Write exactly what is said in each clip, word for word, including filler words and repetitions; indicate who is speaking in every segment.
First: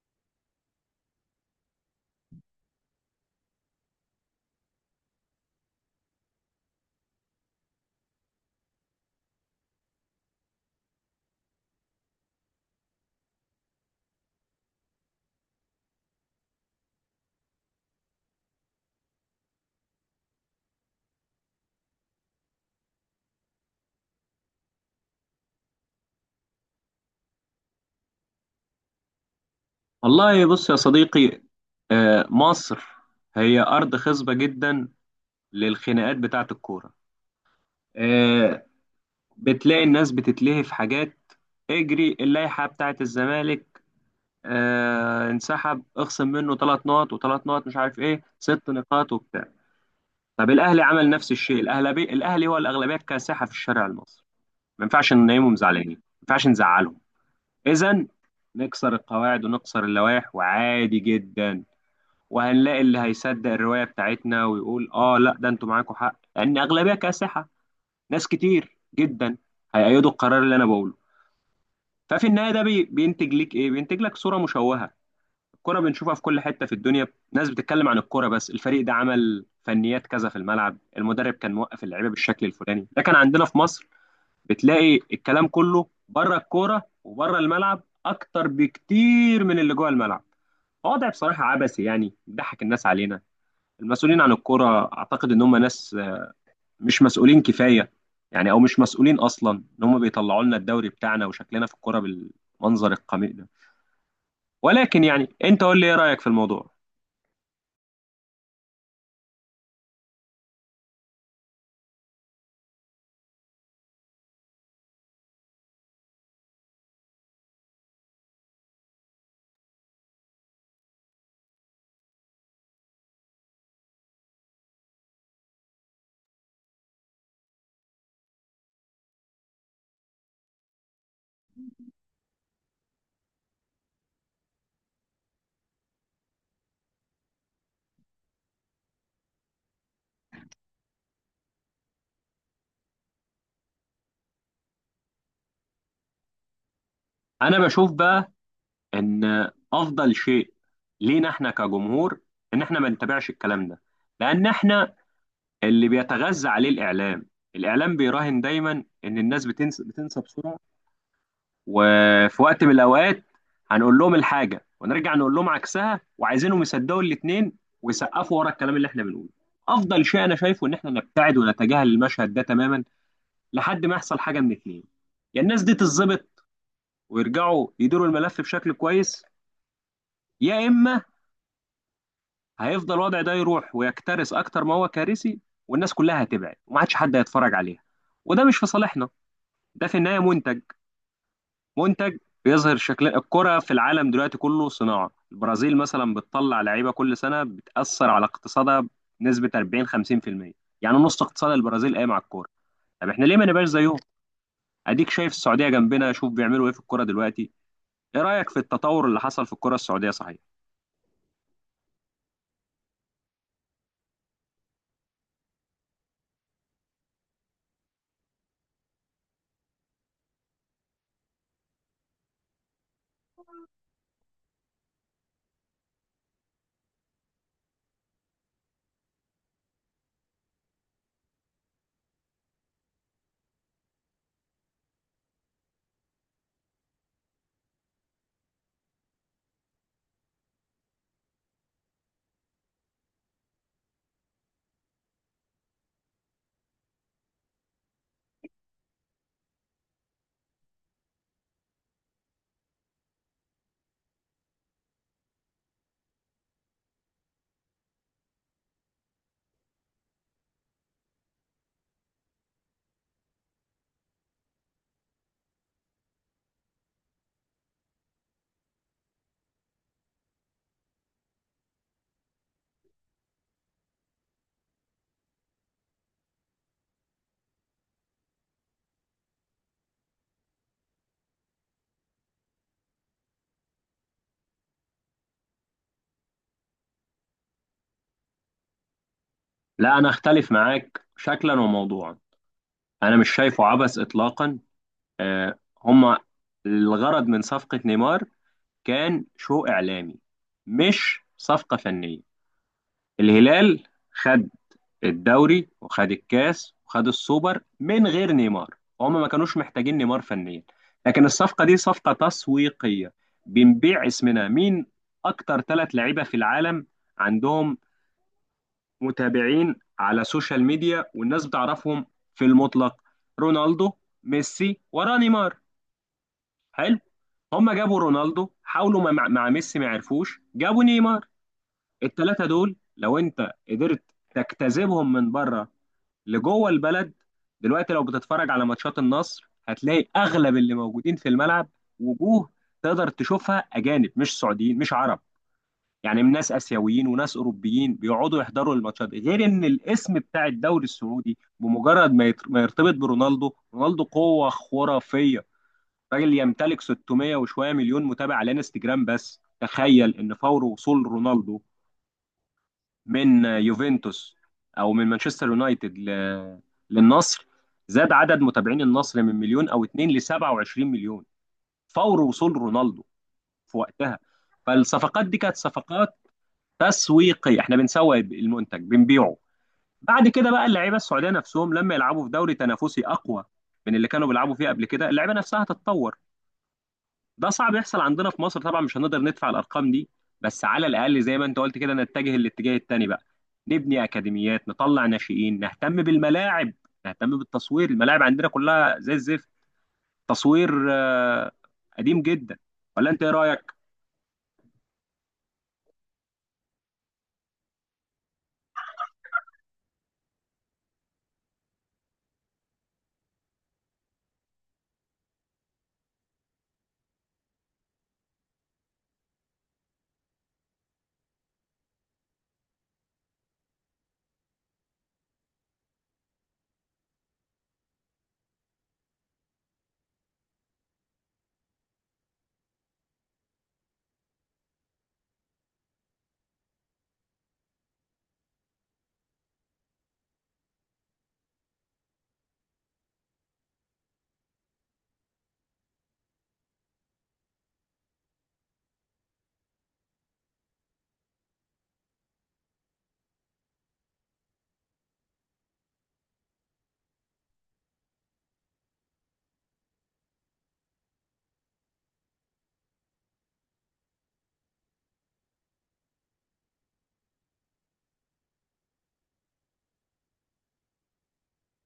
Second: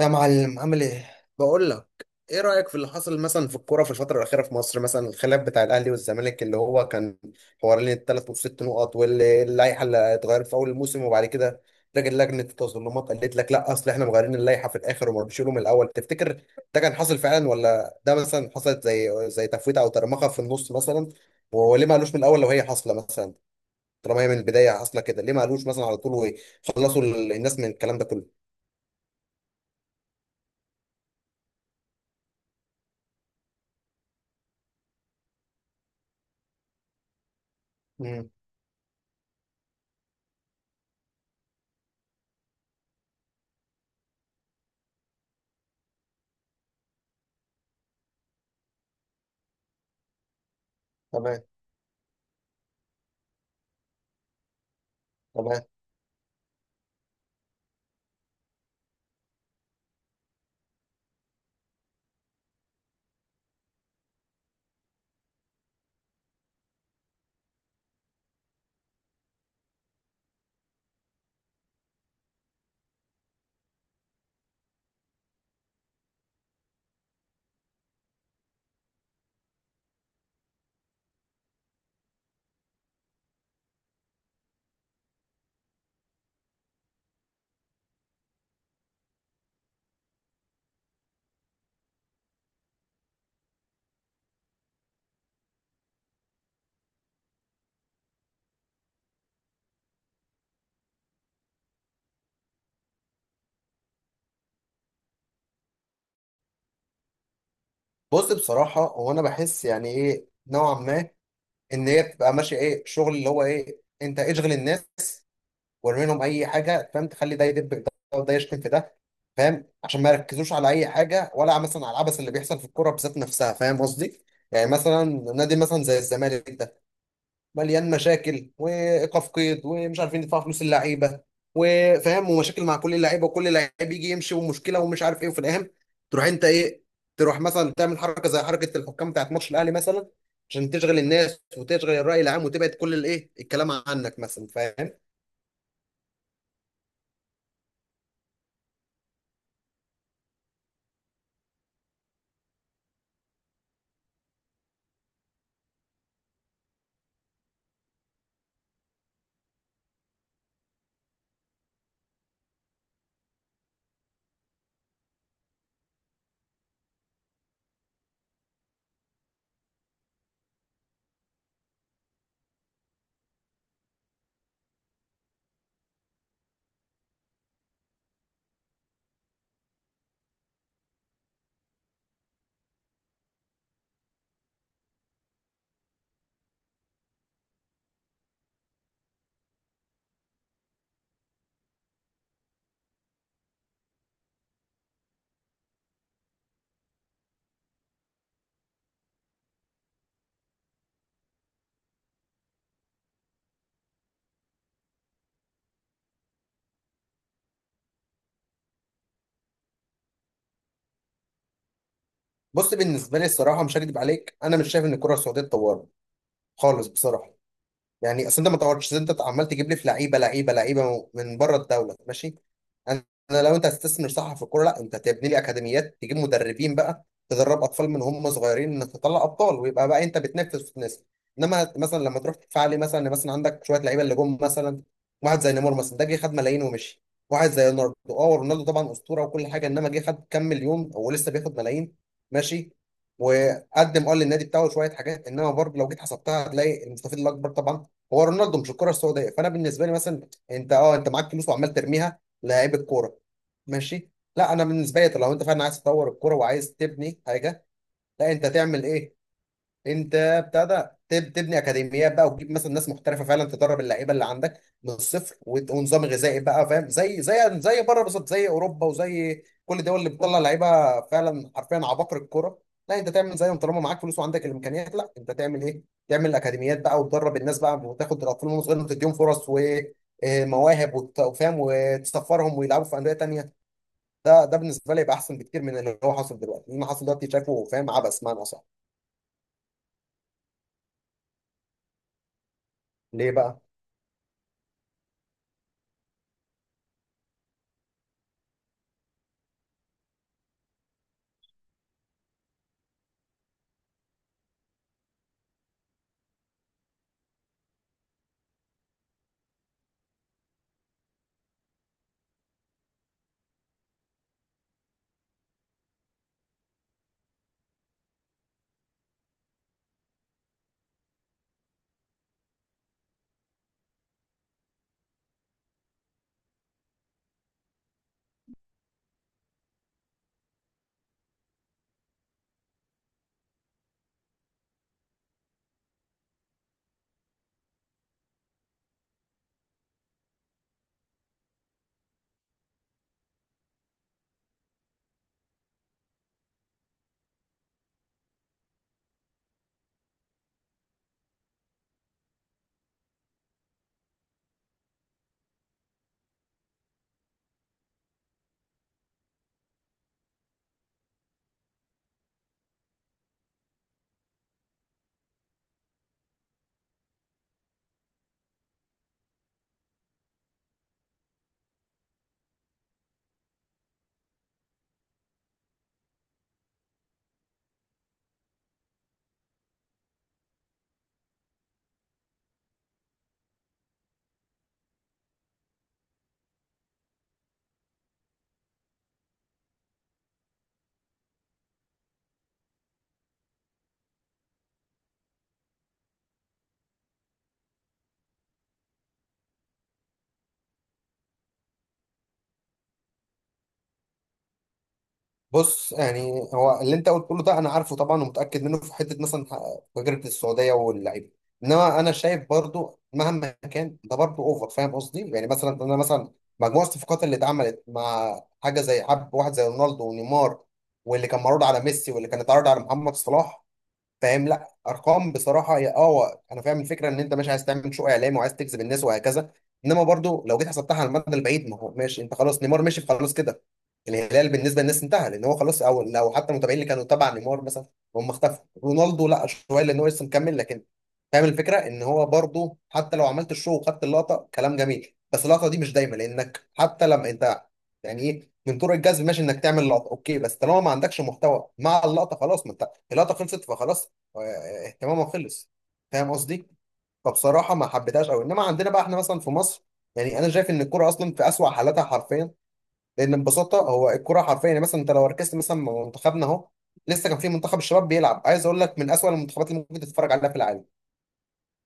Speaker 1: يا معلم عامل ايه؟ بقول لك ايه رأيك في اللي حصل مثلا في الكوره في الفترة الأخيرة في مصر، مثلا الخلاف بتاع الأهلي والزمالك اللي هو كان حوالين الثلاث والست نقط واللائحة اللي اتغيرت في أول الموسم. وبعد كده راجل لجنة التظلمات قالت لك لا أصل احنا مغيرين اللائحة في الآخر وما بنشيله من الأول. تفتكر ده كان حاصل فعلا، ولا ده مثلا حصلت زي زي تفويتة أو ترمخة في النص مثلا؟ هو ليه ما قالوش من الأول لو هي حاصلة مثلا؟ طالما هي من البداية حاصلة كده، ليه ما قالوش مثلا على طول وخلصوا الناس من الكلام ده كله؟
Speaker 2: والله، بص يا صديقي. آه، مصر هي أرض خصبة جدا للخناقات بتاعة الكورة.
Speaker 1: امم.
Speaker 2: آه، بتلاقي الناس بتتلهي في حاجات، اجري اللائحة بتاعة الزمالك، آه، انسحب اخصم منه ثلاث نقط وثلاث نقط، مش عارف ايه، ست نقاط وبتاع. طب الأهلي عمل نفس
Speaker 1: تمام.
Speaker 2: الشيء. الأهلي الأهلي هو الأغلبية الكاسحة في الشارع المصري، ما ينفعش ننيمهم
Speaker 1: تمام.
Speaker 2: زعلانين، ما ينفعش نزعلهم. إذا نكسر القواعد ونكسر اللوائح وعادي جدا، وهنلاقي اللي هيصدق الرواية بتاعتنا ويقول اه لا ده انتوا معاكم حق لان اغلبية كاسحة، ناس كتير جدا هيأيدوا القرار اللي انا بقوله. ففي النهاية ده بي- بينتج لك ايه؟ بينتج لك صورة مشوهة. الكرة بنشوفها في كل حتة في الدنيا، ناس بتتكلم عن الكرة بس، الفريق ده عمل فنيات كذا في الملعب، المدرب كان موقف اللعيبة بالشكل الفلاني. لكن عندنا في مصر بتلاقي الكلام كله بره الكورة وبره الملعب اكتر بكتير من اللي جوه الملعب. وضع بصراحة عبثي، يعني بيضحك الناس علينا. المسؤولين عن الكرة اعتقد ان هم ناس مش مسؤولين كفاية، يعني او مش مسؤولين اصلا ان هم بيطلعوا لنا الدوري بتاعنا وشكلنا في الكرة بالمنظر القميء ده. ولكن يعني انت قول لي، ايه رأيك في الموضوع؟
Speaker 1: بص، بصراحة هو أنا بحس يعني إيه نوعا ما إن هي بتبقى ماشية إيه، شغل اللي هو إيه، أنت اشغل الناس وارمي لهم أي حاجة، فاهم؟ تخلي ده يدب في ده وده يشتم في ده، فاهم؟ عشان ما يركزوش على أي حاجة، ولا مثلا على العبث اللي بيحصل في الكورة بذات نفسها. فاهم قصدي؟ يعني مثلا نادي مثلا زي الزمالك ده مليان مشاكل وايقاف قيد ومش عارفين يدفعوا فلوس اللعيبه، وفاهم ومشاكل مع كل اللعيبه وكل لعيب يجي يمشي ومشكله ومش عارف ايه. وفي الاهم تروح انت ايه، تروح مثلا تعمل حركه زي حركه الحكام بتاعت ماتش الاهلي مثلا، عشان تشغل الناس وتشغل الراي العام وتبعد كل الايه الكلام عنك مثلا، فاهم؟
Speaker 2: انا بشوف بقى ان افضل شيء لينا احنا كجمهور ان احنا ما نتابعش الكلام ده، لان احنا اللي بيتغذى عليه الاعلام. الاعلام بيراهن دايما ان الناس بتنسى، بتنسى بسرعة. وفي وقت من الاوقات هنقول لهم الحاجه ونرجع نقول لهم عكسها وعايزينهم يصدقوا الاثنين ويسقفوا ورا الكلام اللي احنا بنقوله. افضل شيء انا شايفه ان احنا نبتعد ونتجاهل المشهد ده تماما لحد ما يحصل حاجه من اثنين: يا الناس دي تتظبط ويرجعوا يديروا الملف بشكل كويس، يا اما هيفضل الوضع ده يروح ويكترث اكتر ما هو كارثي والناس كلها هتبعد وما عادش حد هيتفرج عليها، وده مش في صالحنا. ده في النهايه منتج. منتج بيظهر شكل الكرة في العالم دلوقتي كله. صناعة البرازيل مثلا بتطلع لعيبة كل سنة بتأثر على اقتصادها بنسبة أربعين خمسين في المية. يعني نص اقتصاد البرازيل قايم على الكورة. طب احنا ليه ما نبقاش زيهم؟ اديك شايف السعودية جنبنا، شوف بيعملوا ايه في الكورة دلوقتي. ايه رأيك في التطور اللي حصل في الكورة السعودية صحيح؟
Speaker 1: بص، بالنسبه لي الصراحه مش هكدب عليك، انا مش شايف ان الكره السعوديه اتطورت خالص، بصراحه. يعني اصل انت ما طورتش، انت عمال تجيب لي في لعيبه لعيبه لعيبه من بره الدوله. ماشي. انا أنا لو انت هتستثمر صح في الكوره، لا انت تبني لي اكاديميات، تجيب مدربين بقى تدرب اطفال من هم صغيرين، انك تطلع ابطال ويبقى بقى انت بتنافس في الناس. انما مثلا لما تروح تدفع لي مثلا مثلا عندك شويه لعيبه اللي جم مثلا، واحد زي نيمار مثلا، ده جه خد ملايين ومشي. واحد زي رونالدو، اه رونالدو طبعا اسطوره وكل حاجه، انما جه خد كام مليون ولسه بياخد ملايين. ماشي. وقدم اه للنادي بتاعه شويه حاجات، انما برضه لو جيت حسبتها هتلاقي المستفيد الاكبر طبعا هو رونالدو مش الكره السعوديه. فانا بالنسبه لي مثلا انت، اه انت معاك فلوس وعمال ترميها لعيب الكوره. ماشي. لا انا بالنسبه لي لو انت فعلا عايز تطور الكوره وعايز تبني حاجه، لا انت تعمل ايه؟ انت ابتدى تب- تبني اكاديميات بقى، وتجيب مثلا ناس محترفه فعلا تدرب اللعيبه اللي عندك من الصفر، وت- ونظام غذائي بقى، فاهم؟ زي زي زي بره بالظبط، زي اوروبا وزي كل الدول اللي بتطلع لعيبه فعلا حرفيا عباقرة الكوره. لا انت تعمل زيهم. طالما معاك فلوس وعندك الامكانيات، لا انت تعمل ايه؟ تعمل اكاديميات بقى وتدرب الناس بقى، وتاخد الاطفال وهم صغيرين وتديهم فرص ومواهب وفاهم، وتسفرهم ويلعبوا في انديه تانيه. ده ده بالنسبه لي يبقى احسن بكتير من اللي هو حاصل دلوقتي. اللي حاصل دلوقتي شايفه، فاهم؟ عبث معنى صح.
Speaker 2: لا، انا اختلف معاك شكلا وموضوعا. انا مش
Speaker 1: ليه بقى؟
Speaker 2: شايفه عبث اطلاقا. آه هما الغرض من صفقة نيمار كان شو اعلامي، مش صفقة فنية. الهلال خد الدوري وخد الكاس وخد السوبر من غير نيمار، هم ما كانوش محتاجين نيمار فنيا. لكن الصفقة دي صفقة تسويقية. بنبيع اسمنا. مين أكتر ثلاث لعيبة في العالم عندهم متابعين على سوشيال ميديا والناس بتعرفهم في المطلق؟ رونالدو، ميسي، ورا نيمار. حلو. هم جابوا رونالدو، حاولوا مع, مع ميسي ما عرفوش، جابوا نيمار. الثلاثة دول لو انت قدرت تجتذبهم من بره لجوه البلد. دلوقتي لو بتتفرج على ماتشات النصر هتلاقي اغلب اللي موجودين في الملعب، وجوه تقدر تشوفها اجانب مش سعوديين مش عرب، يعني من ناس اسيويين وناس اوروبيين بيقعدوا يحضروا الماتشات. غير ان الاسم بتاع الدوري السعودي بمجرد ما يت- ما يرتبط برونالدو. رونالدو قوة خرافية، راجل يمتلك ستمية وشوية مليون متابع على انستجرام. بس تخيل ان فور وصول رونالدو من يوفنتوس او من مانشستر يونايتد ل- للنصر، زاد عدد متابعين النصر من مليون او اتنين ل سبعة وعشرين مليون فور وصول رونالدو في وقتها. فالصفقات دي كانت صفقات تسويقية، احنا بنسوق المنتج بنبيعه. بعد كده بقى اللعيبه السعوديه نفسهم لما يلعبوا في دوري تنافسي اقوى من اللي كانوا بيلعبوا فيه قبل كده، اللعيبه نفسها هتتطور. ده صعب يحصل عندنا في مصر طبعا، مش هنقدر ندفع الارقام دي. بس على الاقل زي ما انت قلت كده، نتجه الاتجاه التاني بقى. نبني اكاديميات، نطلع ناشئين، نهتم بالملاعب، نهتم بالتصوير. الملاعب عندنا كلها زي الزفت، تصوير آه، قديم جدا. ولا انت ايه رايك؟
Speaker 1: بص يعني هو اللي انت قلت كله ده انا عارفه طبعا ومتاكد منه، في حته مثلا تجربه السعوديه واللعيبه. انما انا شايف برضو مهما كان ده برضو اوفر، فاهم قصدي؟ يعني مثلا انا مثلا مجموع الصفقات اللي اتعملت مع حاجه زي حب واحد زي رونالدو ونيمار، واللي كان معروض على ميسي، واللي كان اتعرض على محمد صلاح، فاهم؟ لا ارقام بصراحه هي اه هو انا فاهم الفكره ان انت مش عايز تعمل شو اعلامي وعايز تجذب الناس وهكذا، انما برضو لو جيت حسبتها على المدى البعيد، ما هو ماشي انت خلاص نيمار مشي خلاص كده. الهلال بالنسبه للناس انتهى لان هو خلاص، او لو حتى المتابعين اللي كانوا تبع نيمار مثلا هم اختفوا. رونالدو لا شويه لان هو لسه مكمل، لكن فاهم الفكره ان هو برضو حتى لو عملت الشو وخدت اللقطه كلام جميل، بس اللقطه دي مش دايما، لانك حتى لما انت يعني ايه من طرق الجذب ماشي انك تعمل لقطه، اوكي بس طالما ما عندكش محتوى مع اللقطه خلاص، ما انت اللقطه خلصت فخلاص، آه، اهتمامه خلص، فاهم قصدي؟ فبصراحه ما حبيتهاش قوي. انما عندنا بقى احنا مثلا في مصر، يعني انا شايف ان الكوره اصلا في اسوأ حالاتها حرفيا، لان ببساطه هو الكوره حرفيا. يعني مثلا انت لو ركزت مثلا مع منتخبنا، اهو لسه كان في منتخب الشباب بيلعب، عايز اقول لك من اسوأ المنتخبات اللي ممكن تتفرج عليها في العالم،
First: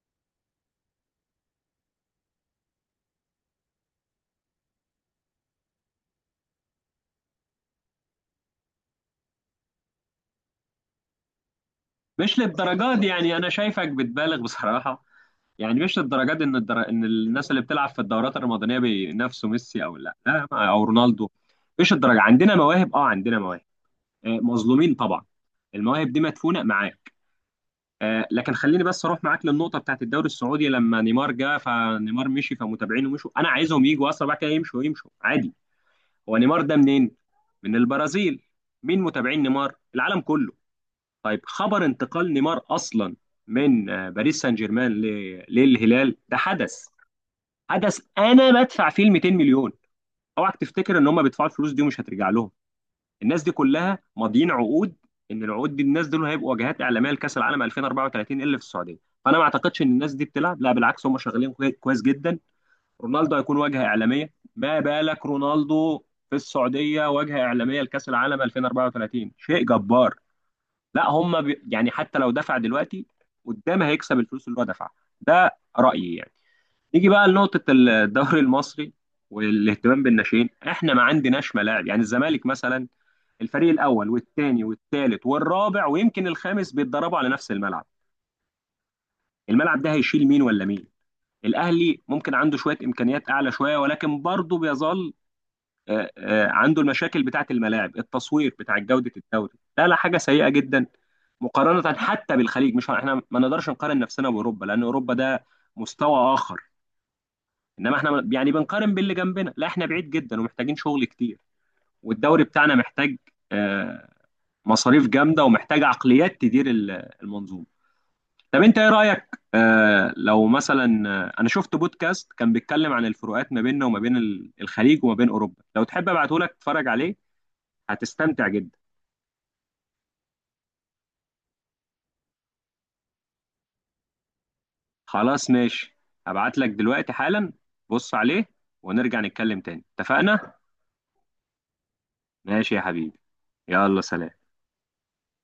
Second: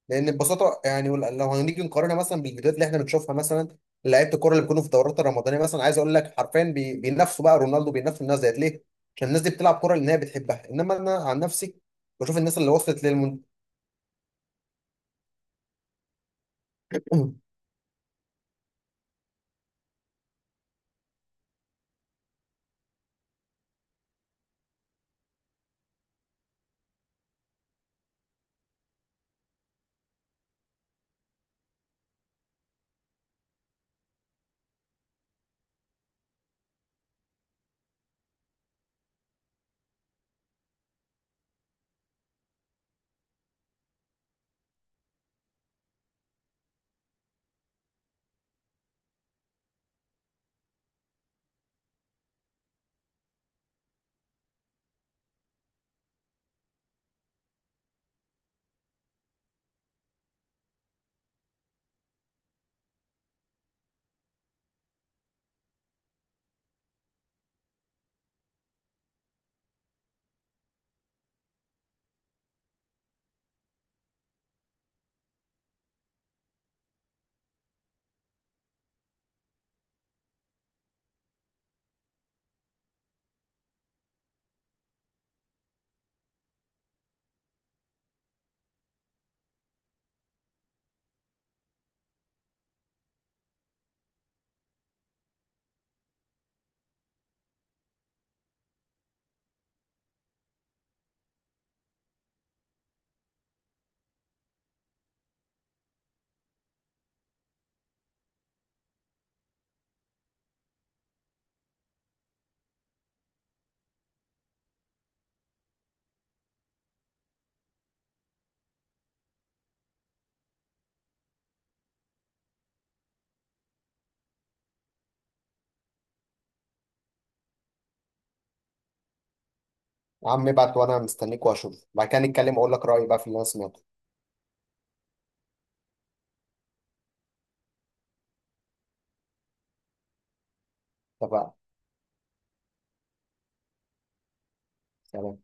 Speaker 1: لان ببساطه يعني ول- لو هنيجي نقارنها مثلا بالفيديوهات اللي احنا بنشوفها مثلا، لعيبه الكوره اللي بيكونوا في الدورات الرمضانيه مثلا، عايز اقول لك حرفيا بي- بينافسوا بقى رونالدو، بينافسوا الناس ديت. ليه؟ عشان الناس دي بتلعب كوره لان هي بتحبها. انما انا عن نفسي بشوف
Speaker 2: مش
Speaker 1: الناس اللي
Speaker 2: للدرجات
Speaker 1: وصلت
Speaker 2: دي، يعني
Speaker 1: للمنتخب.
Speaker 2: انا شايفك بتبالغ بصراحه. يعني مش للدرجات دي ان الدر... ان الناس اللي بتلعب في الدورات الرمضانيه بينافسوا ميسي او لا لا او رونالدو. مش الدرجه. عندنا مواهب، اه عندنا مواهب، آه، مظلومين طبعا. المواهب دي مدفونه معاك. آه، لكن خليني بس اروح معاك للنقطه بتاعت الدوري السعودي. لما نيمار جه فنيمار مشي فمتابعينه مشوا، انا عايزهم يجوا اصلا، بعد كده يمشوا يمشوا عادي. هو نيمار ده منين؟ من البرازيل. مين متابعين نيمار؟ العالم كله. طيب، خبر انتقال نيمار اصلا من آه، باريس سان جيرمان ل- للهلال ده حدث. حدث انا بدفع فيه ال مئتين مليون. اوعك تفتكر ان هم بيدفعوا الفلوس دي ومش هترجع لهم. الناس دي كلها ماضيين عقود ان العقود دي الناس دول هيبقوا واجهات اعلاميه لكاس العالم ألفين واربعة وثلاثين اللي في السعوديه. فانا ما اعتقدش ان الناس دي بتلعب، لا بالعكس، هم شغالين كوي- كويس جدا. رونالدو هيكون واجهه اعلاميه. ما بالك رونالدو في السعوديه واجهه اعلاميه لكاس العالم ألفين واربعة وثلاثين؟ شيء جبار. لا هم بي... يعني حتى لو دفع دلوقتي، قدام هيكسب الفلوس اللي هو دفعها. ده رايي يعني. نيجي بقى لنقطة الدوري المصري والاهتمام بالناشئين. احنا ما عندناش ملاعب، يعني الزمالك مثلا الفريق الأول والثاني والثالث والرابع ويمكن الخامس بيتدربوا على نفس الملعب. الملعب ده هيشيل مين ولا مين؟ الأهلي ممكن عنده شوية إمكانيات أعلى شوية ولكن برضه بيظل آه، آه، عنده المشاكل بتاعة الملاعب، التصوير بتاع، جودة الدوري. لا لا، حاجة سيئة جدا مقارنة حتى بالخليج. مش احنا ما نقدرش نقارن نفسنا بأوروبا لأن أوروبا ده مستوى آخر، انما احنا يعني بنقارن باللي جنبنا، لا احنا بعيد جدا ومحتاجين شغل كتير. والدوري بتاعنا محتاج آه، مصاريف جامده، ومحتاج عقليات تدير ال- المنظومه. طب انت ايه رايك؟ آه، لو مثلا، آه، انا شفت بودكاست كان بيتكلم عن الفروقات ما بيننا وما بين ال- الخليج وما بين اوروبا. لو تحب ابعته لك تتفرج عليه، هتستمتع جدا.
Speaker 1: يا عم ابعت وانا مستنيك، واشوف بعد كده نتكلم واقول لك رايي بقى في اللي انا سمعته.
Speaker 2: خلاص ماشي، هبعت لك دلوقتي حالا. بص عليه ونرجع نتكلم تاني، اتفقنا؟
Speaker 1: اتفقنا.
Speaker 2: ماشي يا حبيبي، يلا سلام.
Speaker 1: سلام.